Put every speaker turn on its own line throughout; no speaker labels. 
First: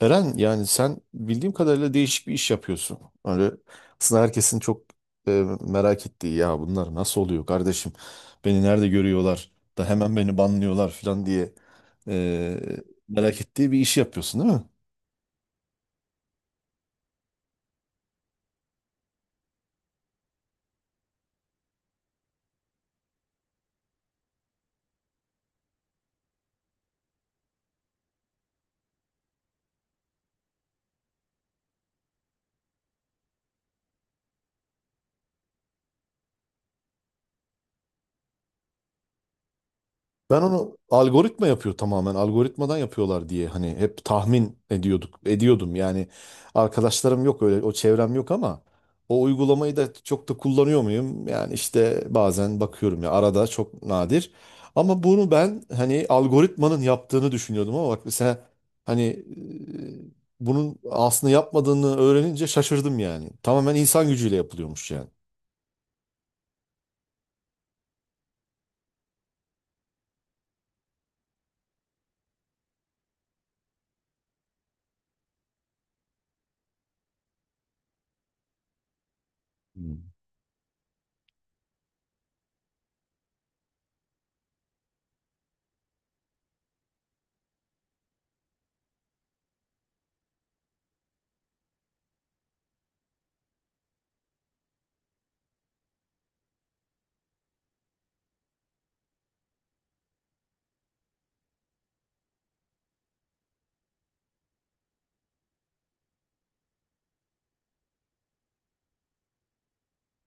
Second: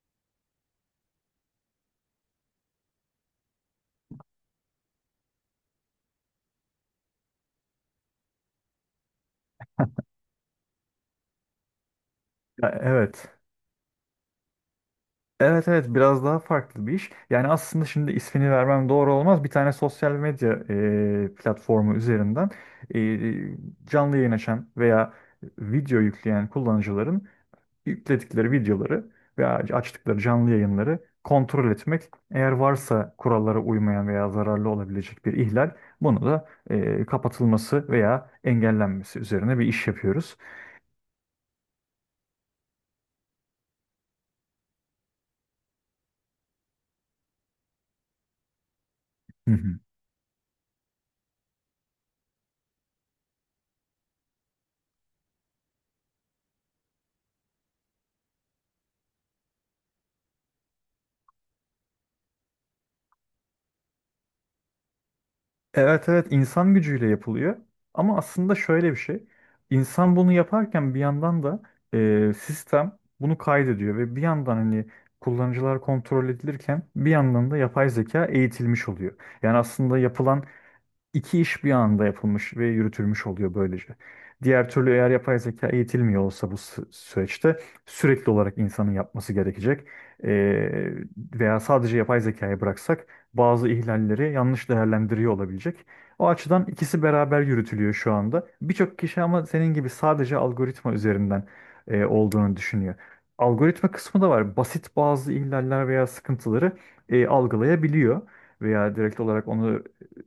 Eren, yani sen bildiğim kadarıyla değişik bir iş yapıyorsun. Öyle aslında herkesin çok merak ettiği, ya bunlar nasıl oluyor kardeşim? Beni nerede görüyorlar da hemen beni banlıyorlar falan diye e,
Ya evet.
merak ettiği bir iş yapıyorsun değil mi?
Evet evet biraz daha farklı bir iş. Yani aslında şimdi ismini vermem doğru olmaz. Bir tane sosyal medya platformu üzerinden e, canlı yayın açan veya video yükleyen kullanıcıların yükledikleri videoları veya açtıkları canlı yayınları kontrol etmek. Eğer varsa kurallara uymayan veya zararlı olabilecek bir ihlal, bunu da kapatılması veya engellenmesi üzerine bir iş yapıyoruz.
Ben onu algoritma yapıyor tamamen. Algoritmadan yapıyorlar diye hani hep tahmin ediyorduk. Ediyordum yani. Arkadaşlarım yok öyle, o çevrem yok ama o uygulamayı da çok da kullanıyor muyum? Yani işte bazen bakıyorum ya, arada, çok nadir. Ama bunu ben hani algoritmanın yaptığını düşünüyordum ama bak mesela hani bunun aslında yapmadığını öğrenince şaşırdım yani. Tamamen insan gücüyle yapılıyormuş yani.
Evet evet insan gücüyle yapılıyor. Ama aslında şöyle bir şey. İnsan bunu yaparken bir yandan da sistem bunu kaydediyor ve bir yandan hani kullanıcılar kontrol edilirken bir yandan da yapay zeka eğitilmiş oluyor. Yani aslında
Hmm.
yapılan İki iş bir anda yapılmış ve yürütülmüş oluyor böylece. Diğer türlü eğer yapay zeka eğitilmiyor olsa bu süreçte sürekli olarak insanın yapması gerekecek. Ee, Veya sadece yapay zekaya bıraksak bazı ihlalleri yanlış değerlendiriyor olabilecek. O açıdan ikisi beraber yürütülüyor şu anda. Birçok kişi ama senin gibi sadece algoritma üzerinden olduğunu düşünüyor. Algoritma kısmı da var. Basit bazı ihlaller veya sıkıntıları algılayabiliyor veya direkt olarak onu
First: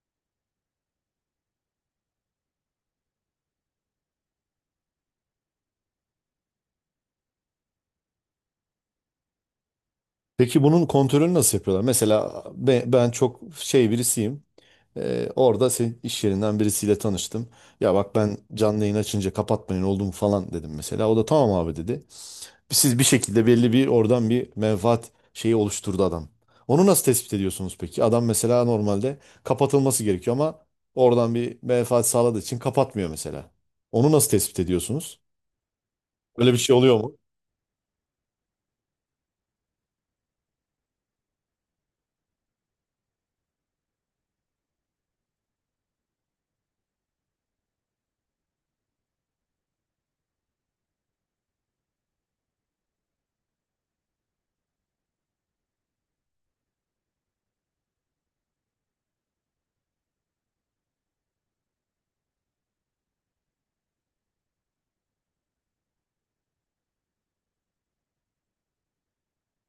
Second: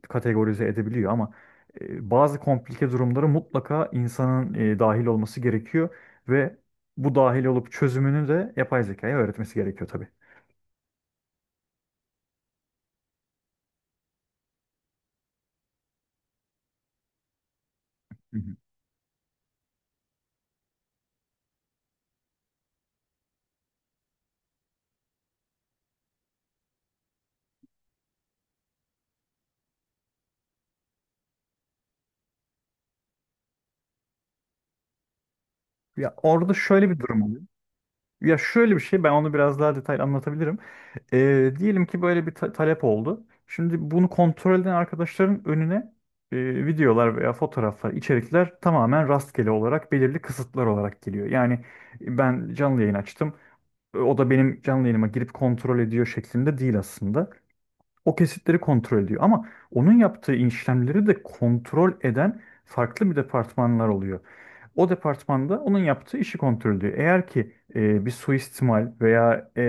kategorize edebiliyor ama bazı komplike durumları mutlaka insanın dahil olması gerekiyor ve bu dahil olup çözümünü de yapay zekaya öğretmesi gerekiyor tabii.
Peki bunun kontrolünü nasıl yapıyorlar? Mesela ben, çok şey birisiyim. Orada senin iş yerinden birisiyle tanıştım. Ya bak, ben
Hı hı.
canlı yayın açınca kapatmayın oldu mu falan dedim mesela. O da tamam abi dedi. Siz bir şekilde belli, bir oradan bir menfaat şeyi oluşturdu adam. Onu nasıl tespit ediyorsunuz peki? Adam mesela normalde kapatılması gerekiyor ama oradan bir menfaat sağladığı için kapatmıyor mesela. Onu nasıl tespit ediyorsunuz?
Ya
Böyle
orada
bir şey
şöyle
oluyor
bir
mu?
durum oluyor. Ya şöyle bir şey ben onu biraz daha detaylı anlatabilirim. Diyelim ki böyle bir talep oldu. Şimdi bunu kontrol eden arkadaşların önüne videolar veya fotoğraflar, içerikler tamamen rastgele olarak belirli kısıtlar olarak geliyor. Yani ben canlı yayın açtım. O da benim canlı yayınıma girip kontrol ediyor şeklinde değil aslında. O kesitleri kontrol ediyor ama onun yaptığı işlemleri de kontrol eden farklı bir departmanlar oluyor. O departmanda onun yaptığı işi kontrol ediyor. Eğer ki bir suistimal veya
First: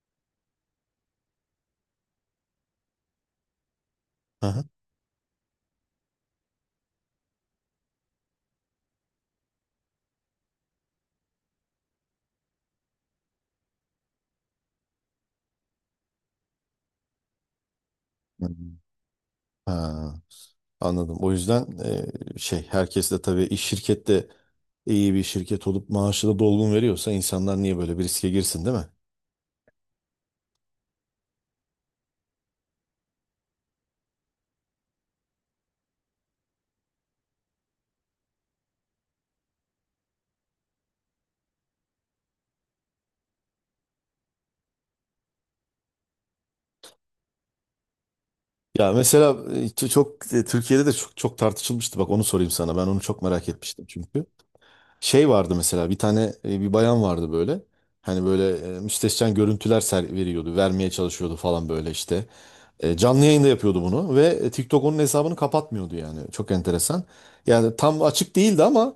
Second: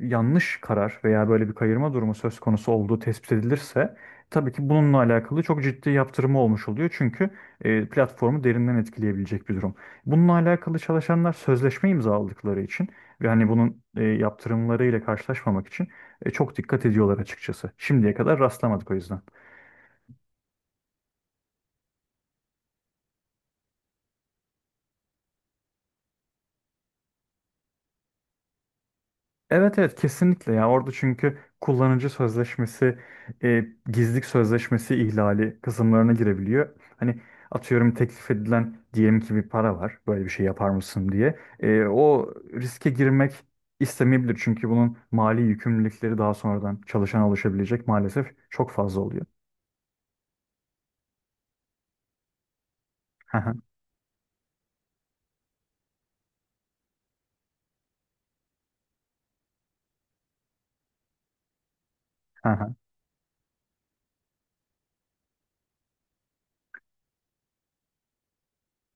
yanlış karar veya böyle bir kayırma durumu söz konusu olduğu tespit edilirse
Hı
tabii
hı.
ki bununla alakalı çok ciddi yaptırımı olmuş oluyor. Çünkü platformu derinden etkileyebilecek bir durum. Bununla alakalı çalışanlar sözleşme imzaladıkları için ve hani bunun yaptırımlarıyla karşılaşmamak için çok dikkat ediyorlar açıkçası. Şimdiye kadar
Hı.
rastlamadık o yüzden.
Ha. Anladım. O yüzden şey, herkes de tabii, iş şirkette iyi bir şirket olup maaşı da dolgun veriyorsa insanlar niye böyle bir riske girsin değil mi?
Evet evet kesinlikle ya orada çünkü kullanıcı sözleşmesi, e, gizlilik sözleşmesi ihlali kısımlarına girebiliyor. Hani atıyorum teklif edilen diyelim ki bir para var böyle bir şey yapar mısın diye. O riske girmek istemeyebilir çünkü bunun mali yükümlülükleri daha sonradan çalışana oluşabilecek maalesef çok
Ya
fazla oluyor.
mesela çok Türkiye'de de çok çok tartışılmıştı. Bak, onu sorayım sana. Ben onu çok
Hı
merak
hı,
etmiştim çünkü. Şey vardı mesela, bir tane bir bayan vardı böyle. Hani böyle müstehcen görüntüler ser veriyordu, vermeye çalışıyordu falan, böyle işte.
hı hı,
Canlı yayında yapıyordu bunu ve TikTok onun hesabını kapatmıyordu yani. Çok enteresan. Yani tam açık değildi ama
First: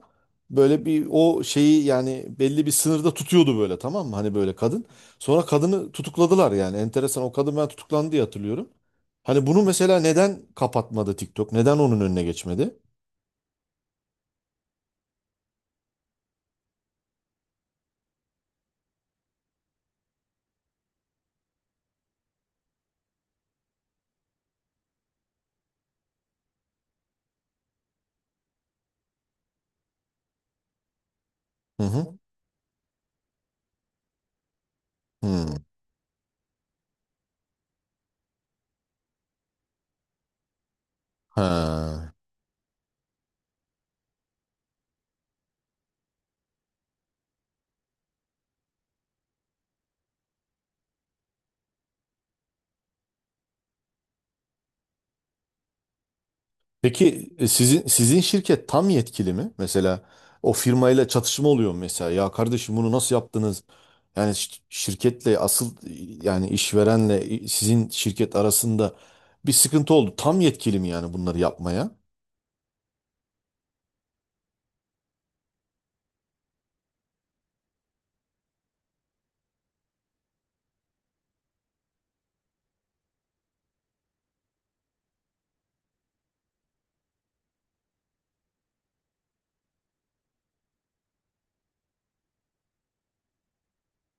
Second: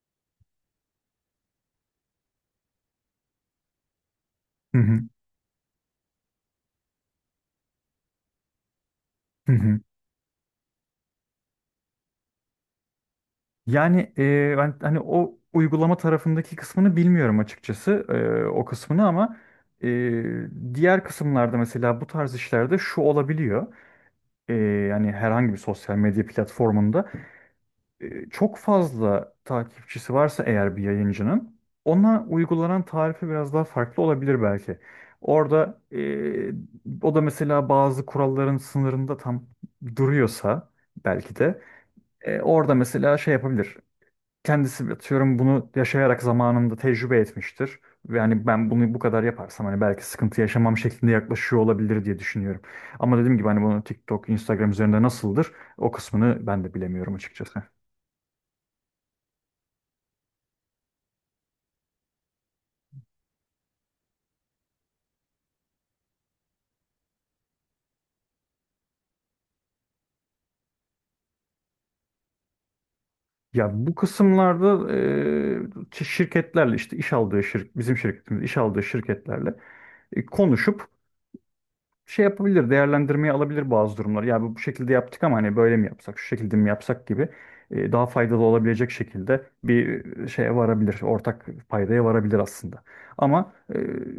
böyle bir, o şeyi yani belli bir sınırda tutuyordu böyle, tamam mı? Hani böyle
hı
kadın.
hı.
Sonra kadını tutukladılar yani. Enteresan, o kadın ben tutuklandı diye hatırlıyorum. Hani bunu mesela neden kapatmadı TikTok? Neden onun önüne geçmedi?
Yani ben hani o uygulama tarafındaki kısmını bilmiyorum açıkçası o kısmını ama e, diğer kısımlarda mesela bu tarz işlerde şu olabiliyor. E, Yani herhangi bir sosyal medya platformunda çok fazla takipçisi varsa eğer bir yayıncının
Hı hı.
ona uygulanan tarife biraz daha farklı olabilir belki.
Hı.
Orada o da mesela bazı kuralların sınırında tam duruyorsa belki de
Ha.
orada mesela şey yapabilir kendisi atıyorum bunu yaşayarak zamanında tecrübe etmiştir. Ve hani ben bunu bu kadar yaparsam hani belki sıkıntı yaşamam şeklinde yaklaşıyor olabilir diye düşünüyorum. Ama dediğim gibi hani bunu TikTok, Instagram üzerinde nasıldır o kısmını ben de bilemiyorum
Peki
açıkçası.
sizin şirket tam yetkili mi? Mesela o firmayla çatışma oluyor mu mesela? Ya kardeşim, bunu nasıl yaptınız? Yani şirketle asıl yani işverenle sizin şirket arasında bir sıkıntı oldu. Tam yetkili mi yani bunları yapmaya?
Ya bu kısımlarda şirketlerle işte iş aldığı şirk bizim şirketimiz iş aldığı şirketlerle konuşup şey yapabilir, değerlendirmeye alabilir bazı durumlar. Ya bu şekilde yaptık ama hani böyle mi yapsak, şu şekilde mi yapsak gibi daha faydalı olabilecek şekilde bir şeye varabilir, ortak paydaya varabilir aslında. Ama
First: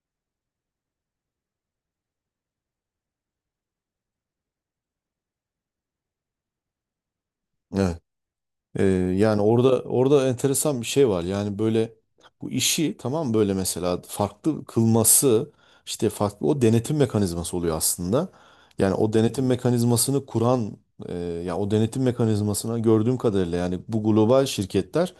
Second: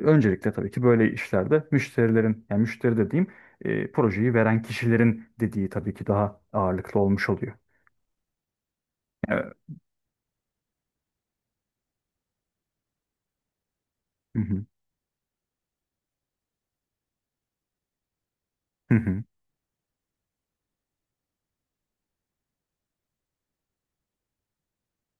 öncelikle tabii ki böyle işlerde müşterilerin, yani müşteri dediğim projeyi veren kişilerin dediği tabii ki daha ağırlıklı olmuş oluyor.
Evet. Ee, yani
Evet.
orada enteresan bir şey var. Yani böyle, bu işi tamam, böyle mesela
Hı hı.
farklı kılması işte farklı, o denetim mekanizması oluyor aslında. Yani
Hı
o
hı.
denetim mekanizmasını kuran e, ya o denetim mekanizmasına gördüğüm kadarıyla yani bu global şirketler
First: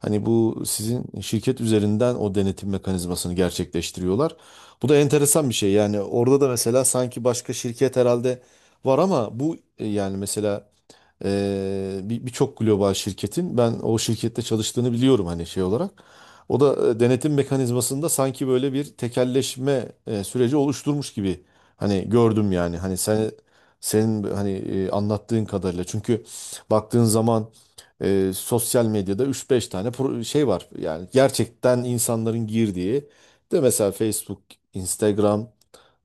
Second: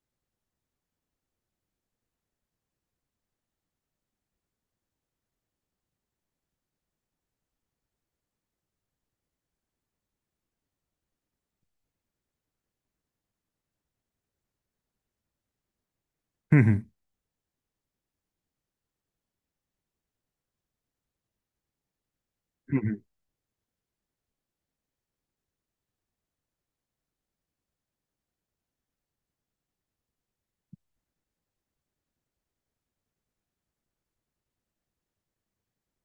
hani bu sizin şirket üzerinden o denetim mekanizmasını gerçekleştiriyorlar. Bu da enteresan bir şey. Yani orada da mesela sanki başka şirket herhalde var ama bu yani mesela birçok global şirketin ben o şirkette çalıştığını biliyorum hani, şey olarak.
Hı
O
hı.
da denetim mekanizmasında sanki böyle bir tekelleşme süreci oluşturmuş gibi hani gördüm yani,
Hı
hani
hı.
sen, senin hani anlattığın kadarıyla çünkü baktığın zaman sosyal medyada üç beş tane şey var yani, gerçekten insanların girdiği. De mesela Facebook, Instagram,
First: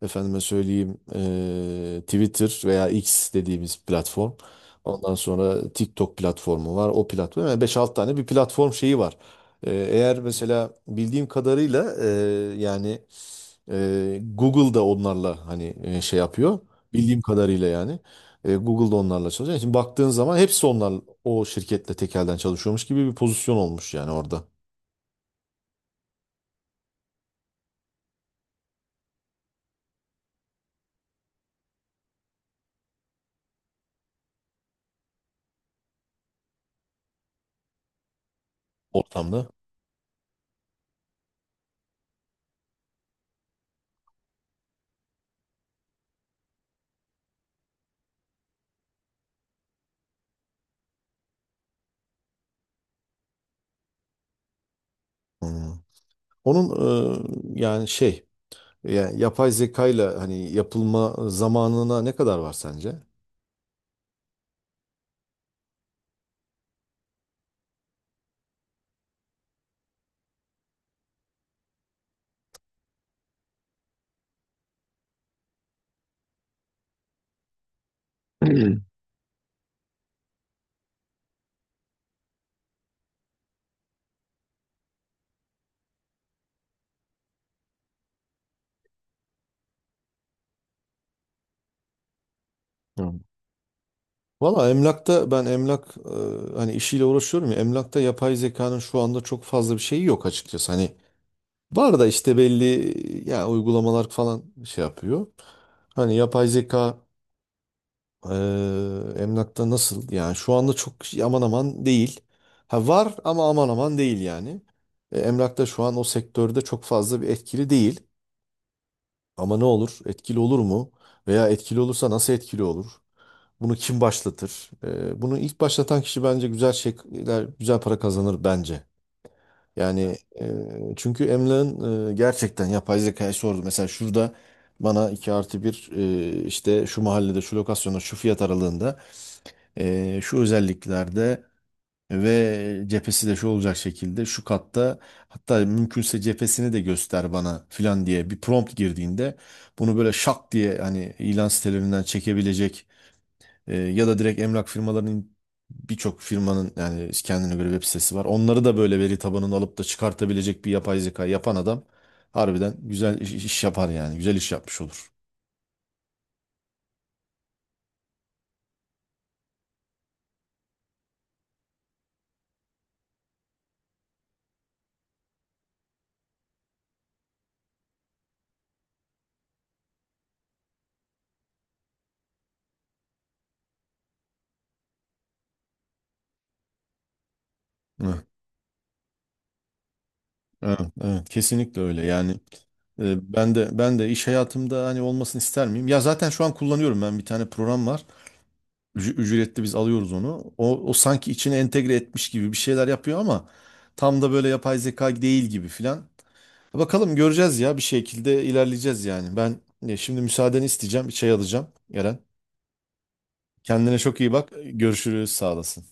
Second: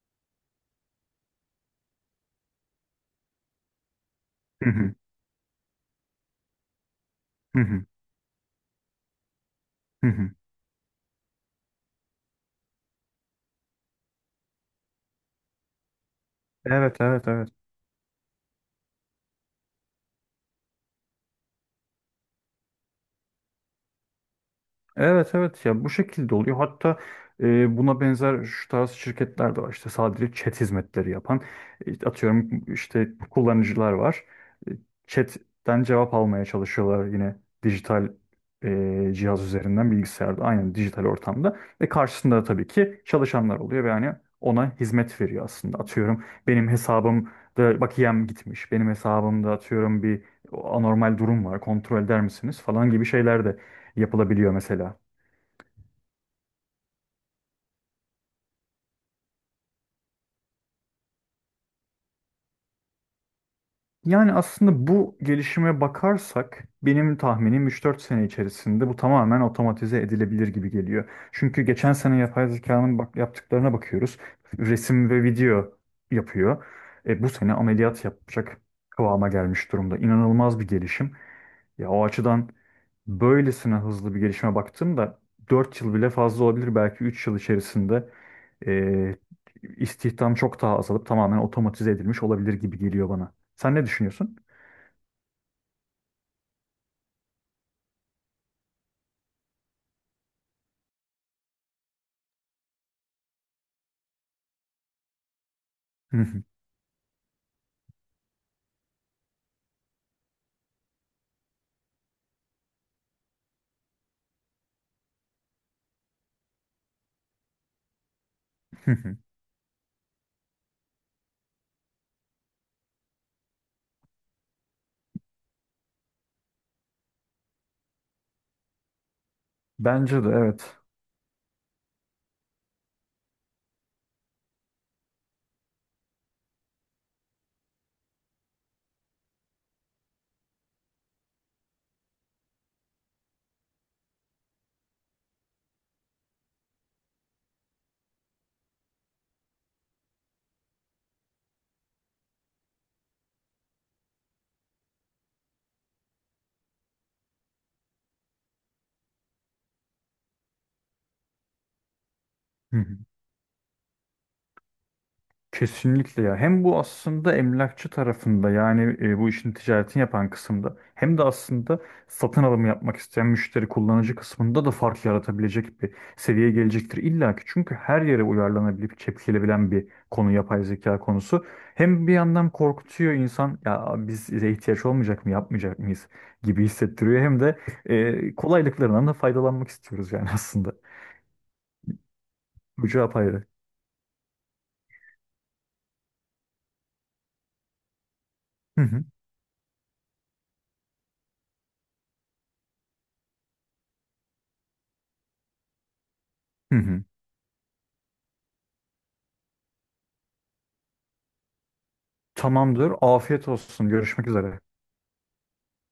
efendime söyleyeyim Twitter veya X dediğimiz platform.
Hı hı.
Ondan sonra TikTok platformu var. O platform. Yani
Hı
beş
hı.
6 tane bir platform şeyi var. Ee,
Hı
eğer
hı.
mesela, bildiğim kadarıyla yani Google da onlarla hani şey yapıyor.
Evet,
Bildiğim
evet, evet.
kadarıyla yani. Google da onlarla çalışıyor. Şimdi baktığın zaman hepsi onlar o şirketle tekelden çalışıyormuş gibi bir pozisyon olmuş, yani orada,
Evet evet ya bu şekilde oluyor. Hatta buna benzer şu tarz şirketler de var. İşte sadece chat hizmetleri yapan atıyorum işte kullanıcılar var. E, Chat'ten cevap almaya çalışıyorlar yine dijital cihaz
ortamda.
üzerinden bilgisayarda aynen dijital ortamda ve karşısında da tabii ki çalışanlar oluyor ve yani ona hizmet veriyor aslında. Atıyorum benim hesabımda bakiyem gitmiş. Benim hesabımda atıyorum bir anormal durum var. Kontrol eder misiniz falan gibi şeyler de yapılabiliyor mesela.
Hmm. Onun yani şey, yani yapay zekayla hani yapılma zamanına ne kadar var sence?
Yani aslında bu gelişime bakarsak benim tahminim 3 4 sene içerisinde bu tamamen otomatize edilebilir gibi geliyor. Çünkü geçen sene yapay zekanın bak yaptıklarına bakıyoruz. Resim ve video yapıyor. Bu sene ameliyat yapacak kıvama gelmiş durumda. İnanılmaz bir gelişim. Ya o açıdan böylesine hızlı bir gelişime baktığımda 4 yıl bile fazla olabilir. Belki 3 yıl içerisinde eee istihdam çok daha azalıp tamamen otomatize edilmiş olabilir gibi geliyor
Hı.
bana. Sen ne düşünüyorsun?
Valla emlakta, ben emlak hani işiyle uğraşıyorum ya, emlakta yapay zekanın şu anda çok fazla bir şeyi yok açıkçası. Hani var da işte, belli ya, uygulamalar falan şey yapıyor. Hani yapay zeka e, emlakta nasıl yani, şu anda çok aman aman değil. Ha, var ama aman aman değil yani. Emlakta şu an o sektörde çok fazla bir etkili değil. Ama ne olur, etkili olur mu? Veya etkili olursa nasıl etkili olur? Bunu kim başlatır? Bunu ilk başlatan kişi bence güzel şeyler, güzel para kazanır bence. Yani
Bence de evet.
çünkü Emlak'ın gerçekten yapay zekaya sordu. Mesela şurada bana 2+1, işte şu mahallede, şu lokasyonda, şu fiyat aralığında, şu özelliklerde ve cephesi de şu olacak şekilde, şu katta, hatta mümkünse cephesini de göster bana filan diye bir prompt girdiğinde bunu böyle şak diye hani ilan sitelerinden çekebilecek ya da direkt emlak firmalarının, birçok firmanın yani kendine göre web sitesi var. Onları da böyle veri tabanını alıp da çıkartabilecek bir yapay zeka yapan adam harbiden güzel iş, yapar yani. Güzel iş yapmış olur.
Kesinlikle ya. Hem bu aslında emlakçı tarafında yani bu işin ticaretini yapan kısımda hem de aslında satın alımı yapmak isteyen müşteri kullanıcı kısmında da fark yaratabilecek bir seviyeye gelecektir illa ki. Çünkü her yere uyarlanabilip çekilebilen bir konu yapay zeka konusu. Hem bir yandan korkutuyor insan ya bize ihtiyaç olmayacak mı yapmayacak mıyız gibi hissettiriyor. Hem de
Evet,
kolaylıklarından da faydalanmak istiyoruz yani aslında.
evet, evet, kesinlikle öyle. Yani
Bu cevap ayrı.
ben de iş hayatımda hani olmasını ister miyim? Ya zaten şu an kullanıyorum, ben bir tane program var.
Hı hı.
Ücretli biz alıyoruz onu. O sanki içine entegre etmiş gibi bir şeyler yapıyor ama tam da böyle yapay zeka değil gibi filan.
Hı hı.
Bakalım, göreceğiz ya, bir şekilde ilerleyeceğiz yani. Ben şimdi müsaadeni isteyeceğim. Bir çay alacağım Eren.
Tamamdır. Afiyet olsun.
Kendine çok
Görüşmek
iyi bak.
üzere.
Görüşürüz. Sağ olasın.